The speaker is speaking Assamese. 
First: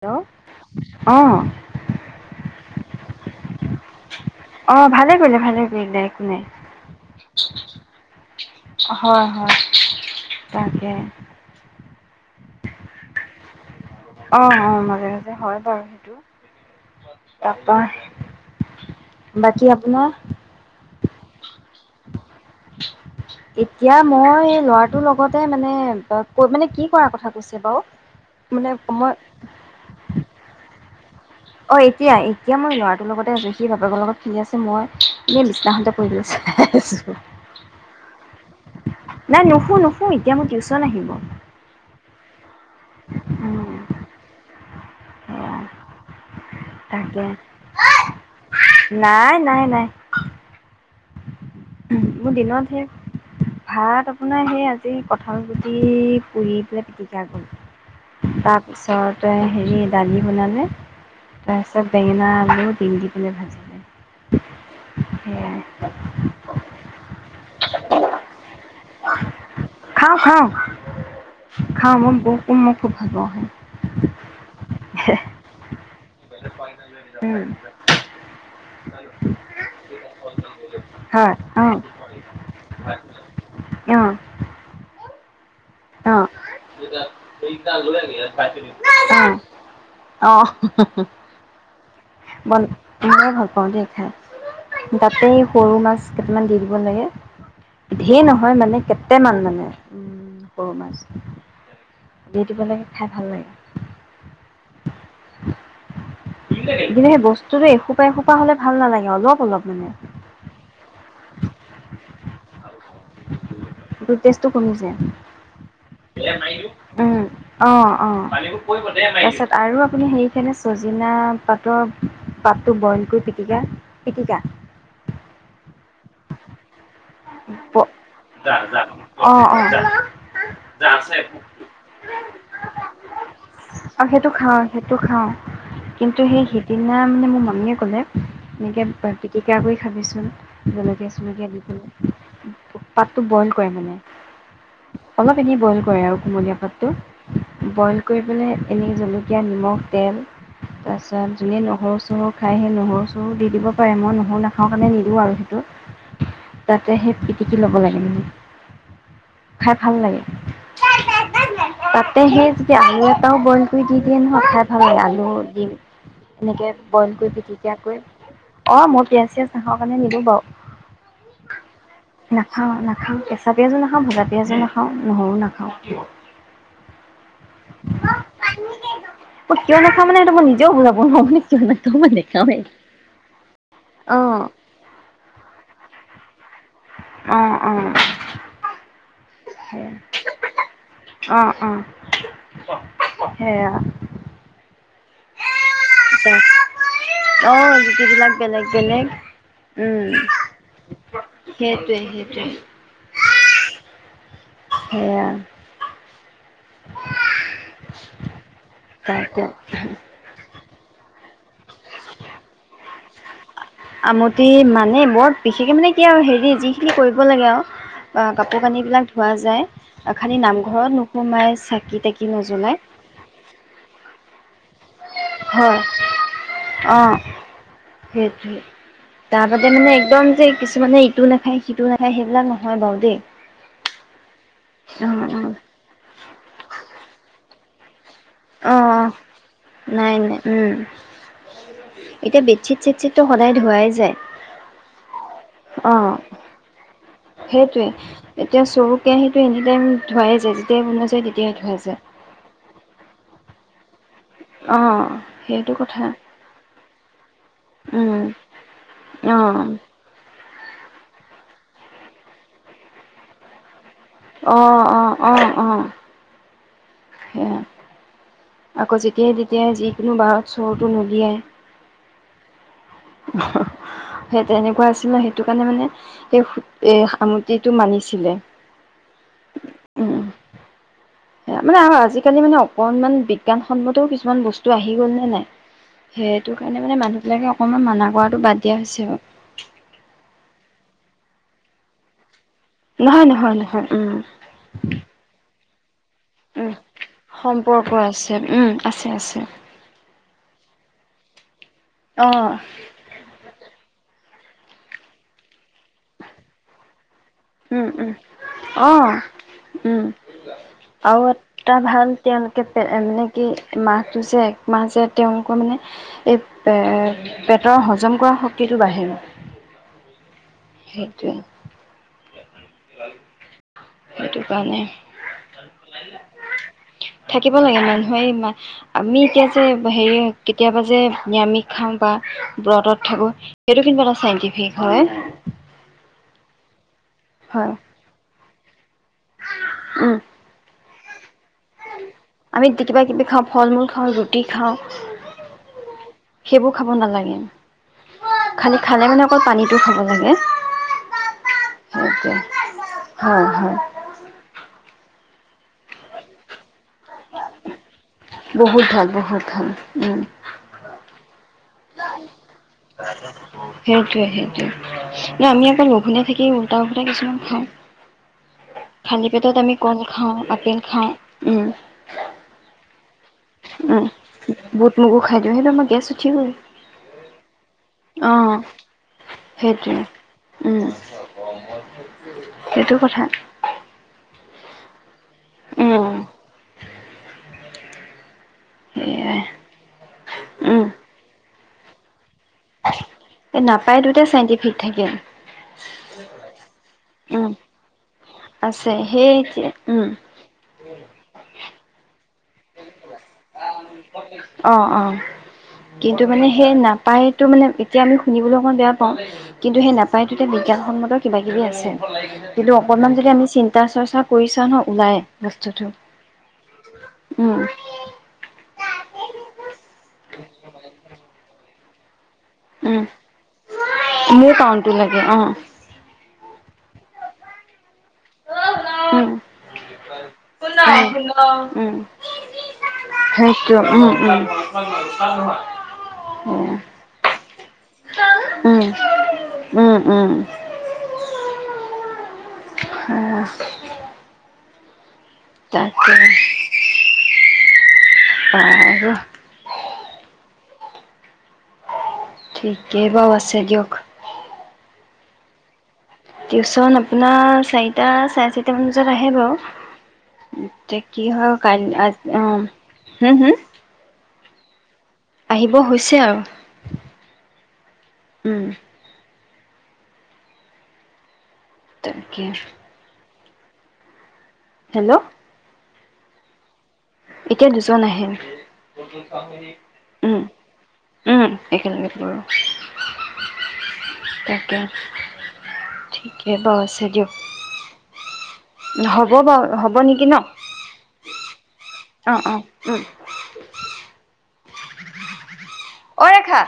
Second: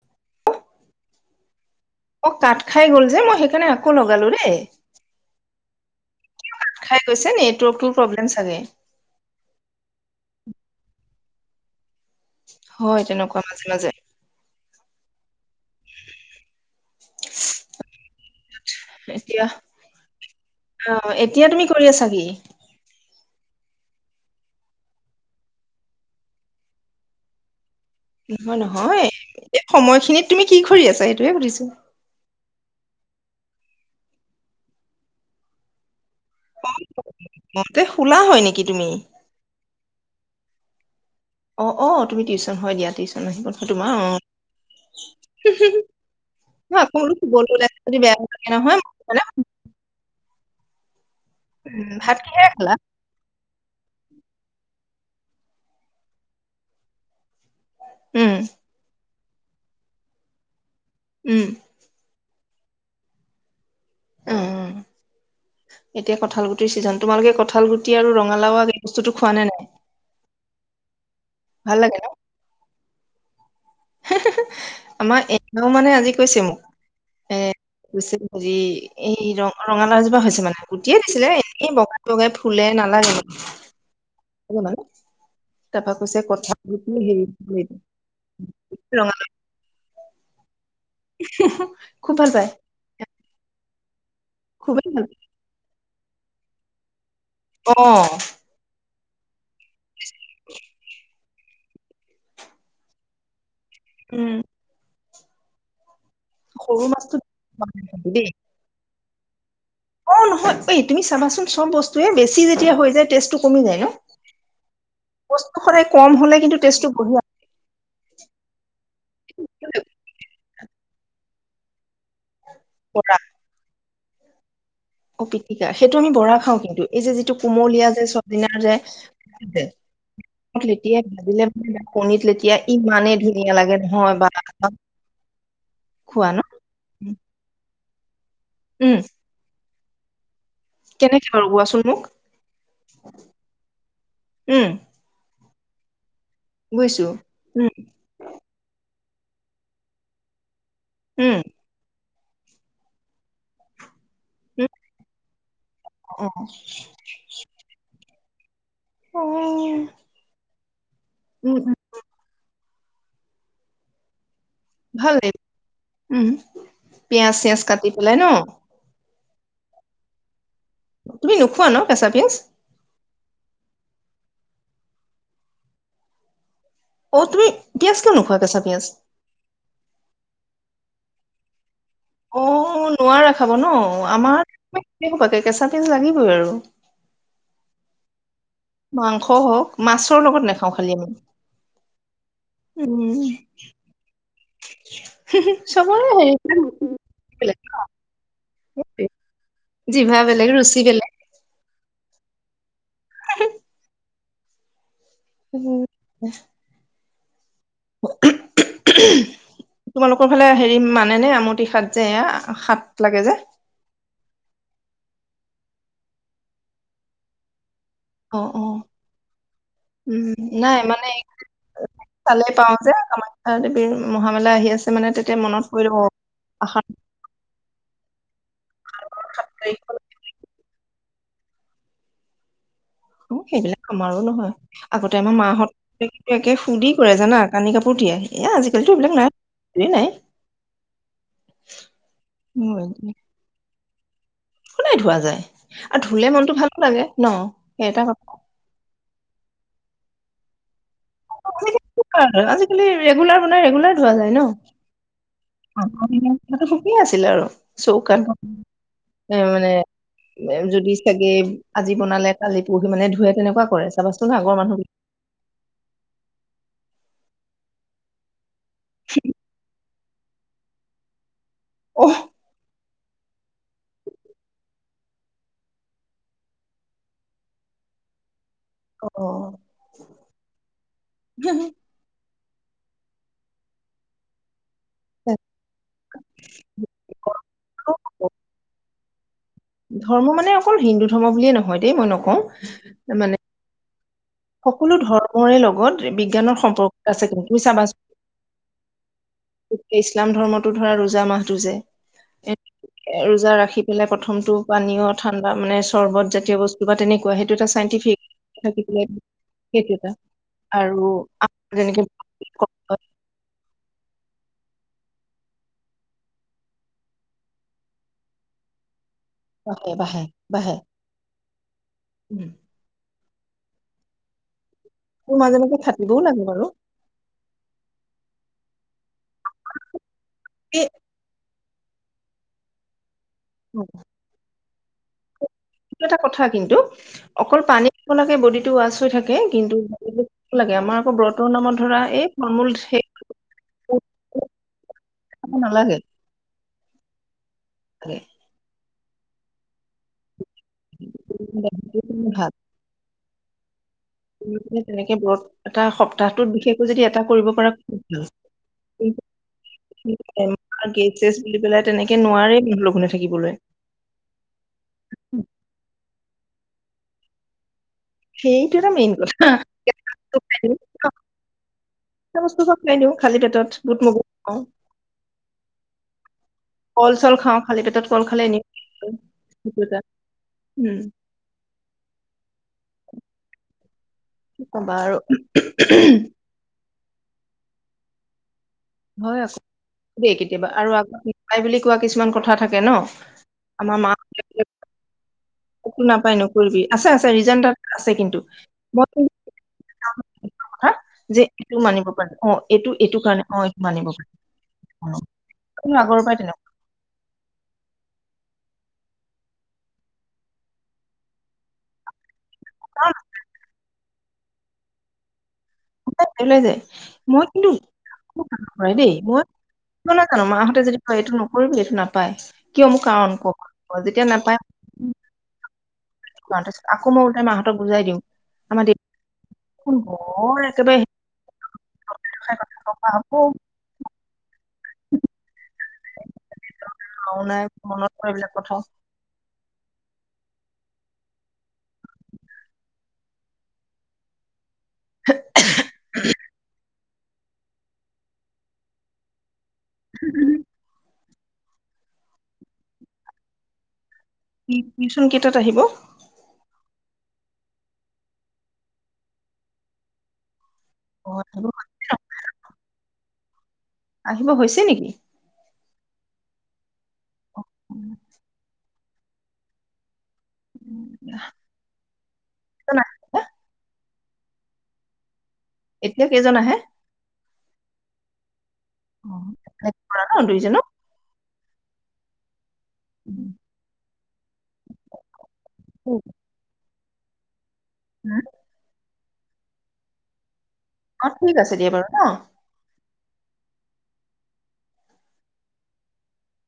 হেল্ল' অঁ। অ কাট খাই গ'ল যে মই সেইকাৰণে আকৌ লগালো দেই, অ', ভালে কৰিলে ভালে কৰিলে একো নাই। কিয় কাট খাই গৈছে নেটৰ্কটোৰ প্ৰব্লেম চাগে। হয় হয় তাকে। হয় তেনেকুৱা মাজে মাজে। অঁ অঁ মাজে মাজে হয় বাৰু সেইটো, তাৰপৰা এতিয়া অঁ এতিয়া তুমি কৰি আছা কি? [inaudible] এতিয়া মই লৰাটোৰ লগতে মানে ক মানে কি কৰাৰ কথা কৈছে বাৰু? নহয় মানে নহয় মই এই সময়খিনিত তুমি কি কৰি আছা সেইটোৱে সুধিছোঁ? অ', এতিয়া এতিয়া মই ল'ৰাটোৰ লগতে আছোঁ, সি বাপেকৰ লগত খেলি আছে মই এনেই বিছনাখনঁতে পৰি লৈ চাই আছোঁ। মতে শুলা হয় নেকি তুমি? নাই নুশু নুশু এতিয়া মোৰ টিউশচন আহিব। অ অ তুমি টিউশচন হয় দিয়া টিউশচন আহিব নহয় উম, তোমাৰ অঁ। তাকে নাই [unintelligible] নাই নাই উম ভাত মোৰ কিহেৰে খালা দিনত হে ভাত আপোনাৰ সেই আজি কঁঠাল গুটি পুৰি পেলাই পিটিক কা উম কৰিলোঁ, তাৰপিছতে হেৰি দালি বনালে উম ছত বেঙনা আলু ভিন দি পেলাই ভাজি উম, এতিয়া কঠাল গুটিৰ ছিজন। তোমালোকে কঁঠাল গুটি আৰু ৰঙালাওঁ, এই বস্তুটো খোৱা নে নাই? খাওঁ খাওঁ, ভাল খাওঁ, লাগে ন মই ব মই খুব ভাল পাওঁ, হ'য়। [unintelligible] আমাৰ এওঁ মানে আজি কৈছে মোক। উম। [unintelligible] হেৰি এই ৰা ৰঙালাওঁ, এজোপা হৈছে মানে গুটিয়ে হয় দিছিলে এনে অ'। ব বগাই ফুলে নালাগে। অ'। জানা, তাৰপা কৈছে অ', কথা কি হেৰি কৰি দিম। ৰঙালাও [unintelligible] অ'। [unintelligible] বন, [unintelligible] ভাল পাওঁ দে খাই, খুবেই ভাল পায়। তাতে সৰু মাছ কেইটামান দি দিব লাগে, অ ধেৰ নহয় মানে কেইটামান মানে। সৰু মাছ, দি দিব লাগে, খাই ভাল লাগে। উম। সৰু কিন্তু মাছটো সেই বস্তুটো এসোপা দেই এসোপা হ'লে ভাল নালাগে, অলপ অলপ মানে। অ', নহয় এই তুমি চাবাচোন চব বস্তুৱে বেছি যেতিয়া হৈ যায়, টেষ্টটো কমি যায় ন। উম, টেষ্টটো কমি যায়। ব‌স্তু সদায় কম হ'লে, কিন্তু টেষ্টটো বঢ়িয়া উম অ', অ', তাৰপাছত আৰু আপুনি সুনিছে চজিনা পাতৰ পাতটো বইল বৰা কৰি পিটিকা, পিটিকা। অ', পিটিকা সেইটো আমি বৰা খাওঁ কিন্তু এই যে এইটো অ কুমলীয়া যে চজিনাৰ যে, অ যে লেতিয়াই ভাজিলে মানে, কণিত লেতিয়াই ইমানে ধুনীয়া লাগে নহয় বা অ', সেইটো খাওঁ। কিন্তু খোৱা ন সেই সিদিনা মানে মোৰ মামীয়ে ক'লে এনেকে উম পিটিকা কৰি খাবিচোন জলকীয়া কেনেকে বাৰু চলকীয়া দি কোৱাচোন পেলাই। মোক পাতটো ব‌ইল কৰে মানে, উম অলপ এনে বইল কৰে আৰু কুমলীয়া বুজিছো পাতটো উম বইল কৰি পেলাই, এনেই জলকীয়া নিমখ তেল উম তাৰপিছত যোনে নহৰু চহৰু খায়, সেই নহৰু চহৰু দি দিব হয়, মই নহৰু উম নাখাওঁ কাৰণে নিদো আৰু সেইটো। [unintelligible] তাতে সেই পিটিকি ল'ব লাগে মানে, অ খাই ভাল লাগে উম উম। তাতে সেই যদি আলু এটাও বইল কৰি দি দিয়ে ন হঠাৎ ভাল আলু লাগিব দিম, উম এনেকে বইল কৰি পিয়াজ চিয়াজ পিটিকা কাটি কৰি পেলাই ন অ', মই পিয়াজ চিয়াজ নাখাওঁ কাৰণে নিদো বাৰু। তুমি নোখোৱা ন কেঁচা পিয়াঁজ? অ', নাখাওঁ, কেঁচা পিয়াজো নাখাওঁ, ভজা পিয়াজো নাখাওঁ, নহৰু নাখাওঁ। অ', তুমি পিয়াজ, কিয় নোখোৱা কেঁছা পিয়াঁজ? কিয় নাখাওঁ মানে এইটো মই নিজেও বুজাব নোৱাৰো। নাখাওঁ মানে। অ', নোৱাৰা খাব ন আমাৰ [unintelligible] কেঁচা পিয়াঁজ লাগিবই আৰু। অ', অ'। মাংস হওঁক, মাছৰ লগত নাখাওঁ খালি আমি। অ' অ'। উম। সেয়া চবৰে হয় অ' জুতি বিলাক বেলেগ বেলেগ উম'। জিভা বেলেগ ৰুচি বেলেগ। সেইটোৱে, সেইটোৱে। [unintelligible] সেয়া। উম'। [unintelligible] তোমালোকৰ ফালে হেৰি মানেনে আমুটি শাক যে এয়া, শাক লাগে যে? আমটি মানে বৰ বিশেষ মানে কি আৰু হেৰি যিখিনি কৰিব লাগে আও। অ', কাপোৰ অ'। কানিবিলাক ধোৱা যায়, উম, খালি নাই নামঘৰত মানে নোসোমাই চাকি তাকি চালেই পাওঁ নজ্বলায়। যে [unintelligible] মহামেলা আহি আছে। মানে তেতিয়া মনত হয় পৰিল অ' আষাৰ অঁ সেইটোৱে। তাৰবাদে মানে একদম যে কিছুমানে ইটো নাখায়, সিটো নাখায় সেইবিলাক নহয় বাৰু দেই। সেইবিলাক আমাৰো নহয়, আগতে অ', আমাৰ অ', মাহত সুধি কৰে জানা, কানি কাপোৰ তিয়াই। অ' নাই নাই উম' এতিয়া উম, বেতচিত চেটচিত ত সদায় ধোৱাই যায়। সদাই ধোৱা যায়, আৰু অ', ধুলে মনটো ভাল লাগে ন। সেই এটা কথা সেইটোৱে এতিয়া চৰু কেৰাহীটো এনি টাইম ধুৱাই যায়, যেতিয়াই মন যায় তেতিয়াই ধুৱাই যায়। আজিকালি আজিকালি ৰেগুলাৰ বনাই, ৰেগুলাৰ ধোৱা যায় ন। অ', সেইটো কথা হেঁতে সুখি আছিল আৰু, উম, চৌকাত এ অ', মানে যদি চাগে আজি বনালে কালি পৰসি মানে ধুৱে তেনেকুৱা কৰে চাগে। অ' অ' অ' অ'। সেয়া আকৌ যেতিয়াই তেতিয়াই যিকোনো বাৰত চৰুটো নুলিয়াই। অ'। [unintelligible] সেই তেনেকুৱা আছিলে, সেইটো কাৰণে মানে সেই সামটিটো মানিছিলে। অ' অ'। সে মানে আৰু আজিকালি মানে অকনমান বিজ্ঞান সন্মতও কিছুমান বস্তু টো আহি গ'ল নে নাই, সেইটো কাৰণে মানে মানুহ বিলাকে অকমান মানা কৰাটো বাদ দিয়া হৈছে আৰু। ধৰ্ম মানে অকল হিন্দু ধৰ্ম বুলিয়ে নহয় দেই মই নকওঁ। নহয়, মানে নহয়, নহয় উম'। সকলো ধৰ্মৰে লগত বি বিজ্ঞানৰ উম সম্পৰ্ক আছে তুমি সম্পৰ্ক আছে উম আছে আছে চাবাচোন। গতিকে ইছলাম ধৰ্মটো ধৰা ৰোজা মাহটো যে। অ। এ ৰোজা ৰাখি পেলাই প্ৰথমটো পানীয় ঠাণ্ডা মানে চৰ্বত জাতীয় বস্তু বা তেনেকুৱা হে টো এটা উম উম চাইণ্টিফিক থাকি অ সেইটো উম এটা আৰু [unintelligible] যেনেকে এনেকে মাহটো যে এক মাহ যে তেওঁলোকৰ মানে এ পেটৰ হজম কৰা শক্তিটো বাঢ়ে। বাহে, বাহে, বাহে সেইটোৱে উম'। সেইটো কাৰণে তোৰ মাজে মাজে খাটিবও লাগে বাৰু। থাকিব লাগে মানুহে ই মা আমি এতিয়া যে হেৰি কেতিয়াবা এই যে নিৰামিষ খাম বা ব্ৰতত থাকো সেইটো এইটো কিন্তু এটা চাইণ্টিফিক হয়। সেইটো এটা কথা কিন্তু অকল হয় পানী [unintelligible] লাগে বদিটো ৱাচ টো থাকে কিন্তু উম [unintelligible] লাগে আমাৰ আকৌ ব্ৰতৰ নামত ধৰা এই ফল আমি মূল তি কিবা সেই কিবি খাওঁ, ফল মূল খাওঁ, ৰুটি খাওঁ। খাব নালাগে সেইবোৰ খাব নালাগে। [unintelligible] খালী খালে মানে অকল পানীটো খাব লাগে। সেইটোৱে [unintelligible] হয়' হয়। [unintelligible] তেনেকে ব্ৰত টা সপ্তাহটোত বিশেষকৈ যদি এটা কৰিব পৰা [unintelligible] বহুত ভাল বহুত ভাল [unintelligible] উম বুলি পেলাই তেনেকে নোৱাৰে লঘোনে থাকিবলৈ। সেইটোৱে সেইটোৱে, না আমি আকৌ লঘুনে থাকি উলটা ফুলটা কিছুমান খাওঁ। সেইটো এটা মেইন খালী পেটত আমি কল খাওঁ, আপেল কথা খাওঁ উম। [unintelligible] বস্তু চব খাই লও, খালি পেটত বুট উম মগু খাওঁ। বুট মগু খাই দিওঁ সেইটো আমাৰ গেছ উঠিবৈ। কল চল খাও খালী পেটত কল খালে এনে [unintelligible] সেইটো সেইটোৱে এটা উম। [unintelligible] সেইটো কথা। কি কবা আৰু উ উহ উহু। উম হয় সেয়াই আকৌ দেই কেতিয়াবা আৰু [unintelligible] বুলি কোৱা কিছুমান কথা থাক এ নাপায় টুটে চাইণ্টিফিক থাকে। একো নাপায় নকৰিবি আছে আছে উম ৰিজন তাত আছে কিন্তু। আছে সেই [unintelligible] উম। হা যে এইটো মানিব পাৰে অ এইটো এইটো কাৰণে অ' এইটো মানিব পাৰি অ', অ আগৰ পৰাই তেন এ নাপায় তো মানে এতিয়া আমি শুনিবলৈ অকণ বেয়া পাওঁ। কিন্তু সেই নাপায়তোতে বিজ্ঞানসন্মত কিবা কিবি আছে। কিন্তু অকণমান কাৰণ যদি আমি চিন্তা চৰ্চা কৰি চাওঁ ন ওলায় বস্তুটো। [unintelligible] মই উম কিন্তু [unintelligible] কাম কৰে দেই, মই [unintelligible] নাজানো মাহঁতে যদি কয় এইটো নকৰিবি এইটো নাপায়। কিয় মোক কাৰণ কওঁক? অ যেতিয়া নাপা তো লাগে অ'। [unintelligible] আকৌ মই ওলোতাই মাঁহতক বুজাই দিওঁ। আমাৰ উম [unintelligible] বৰ একেবাৰে উম [unintelligible] [unintelligible] উম উম। [unintelligible] ভাও নাই অ মনত পৰে এইবিলাক কথা উম। উম' উম। [unintelligible] তাকে বাৰু। [unintelligible] ঠিকেই বাৰু আছে দিয়ক। টিউচন, কেইটাত আহিব? টিউচন আপোনাৰ চাৰিটা, চাৰে চাৰিটা মান বজাত আহে বাৰু। এতিয়া কি হয় আৰু আহিব কাল, অজি হম, হম, আহিব হৈছে নেকি? আহিব হৈছে আৰু, উম, উম, তাকে। [unintelligible] হেল্ল, এতিয়া কেইজন আহে? এতিয়া দুজন আহে অ' কৰা ন উম, দুইজন অ উম, একেলগে কৰো। উম, তাকে ঠিকেই বাৰু আছে দিয়ক। উম, হ'ব বাৰু, হ'ব নেকি ন? অ, ঠিক আছে দিয়া বাৰু ন, হম, অই, ৰেখা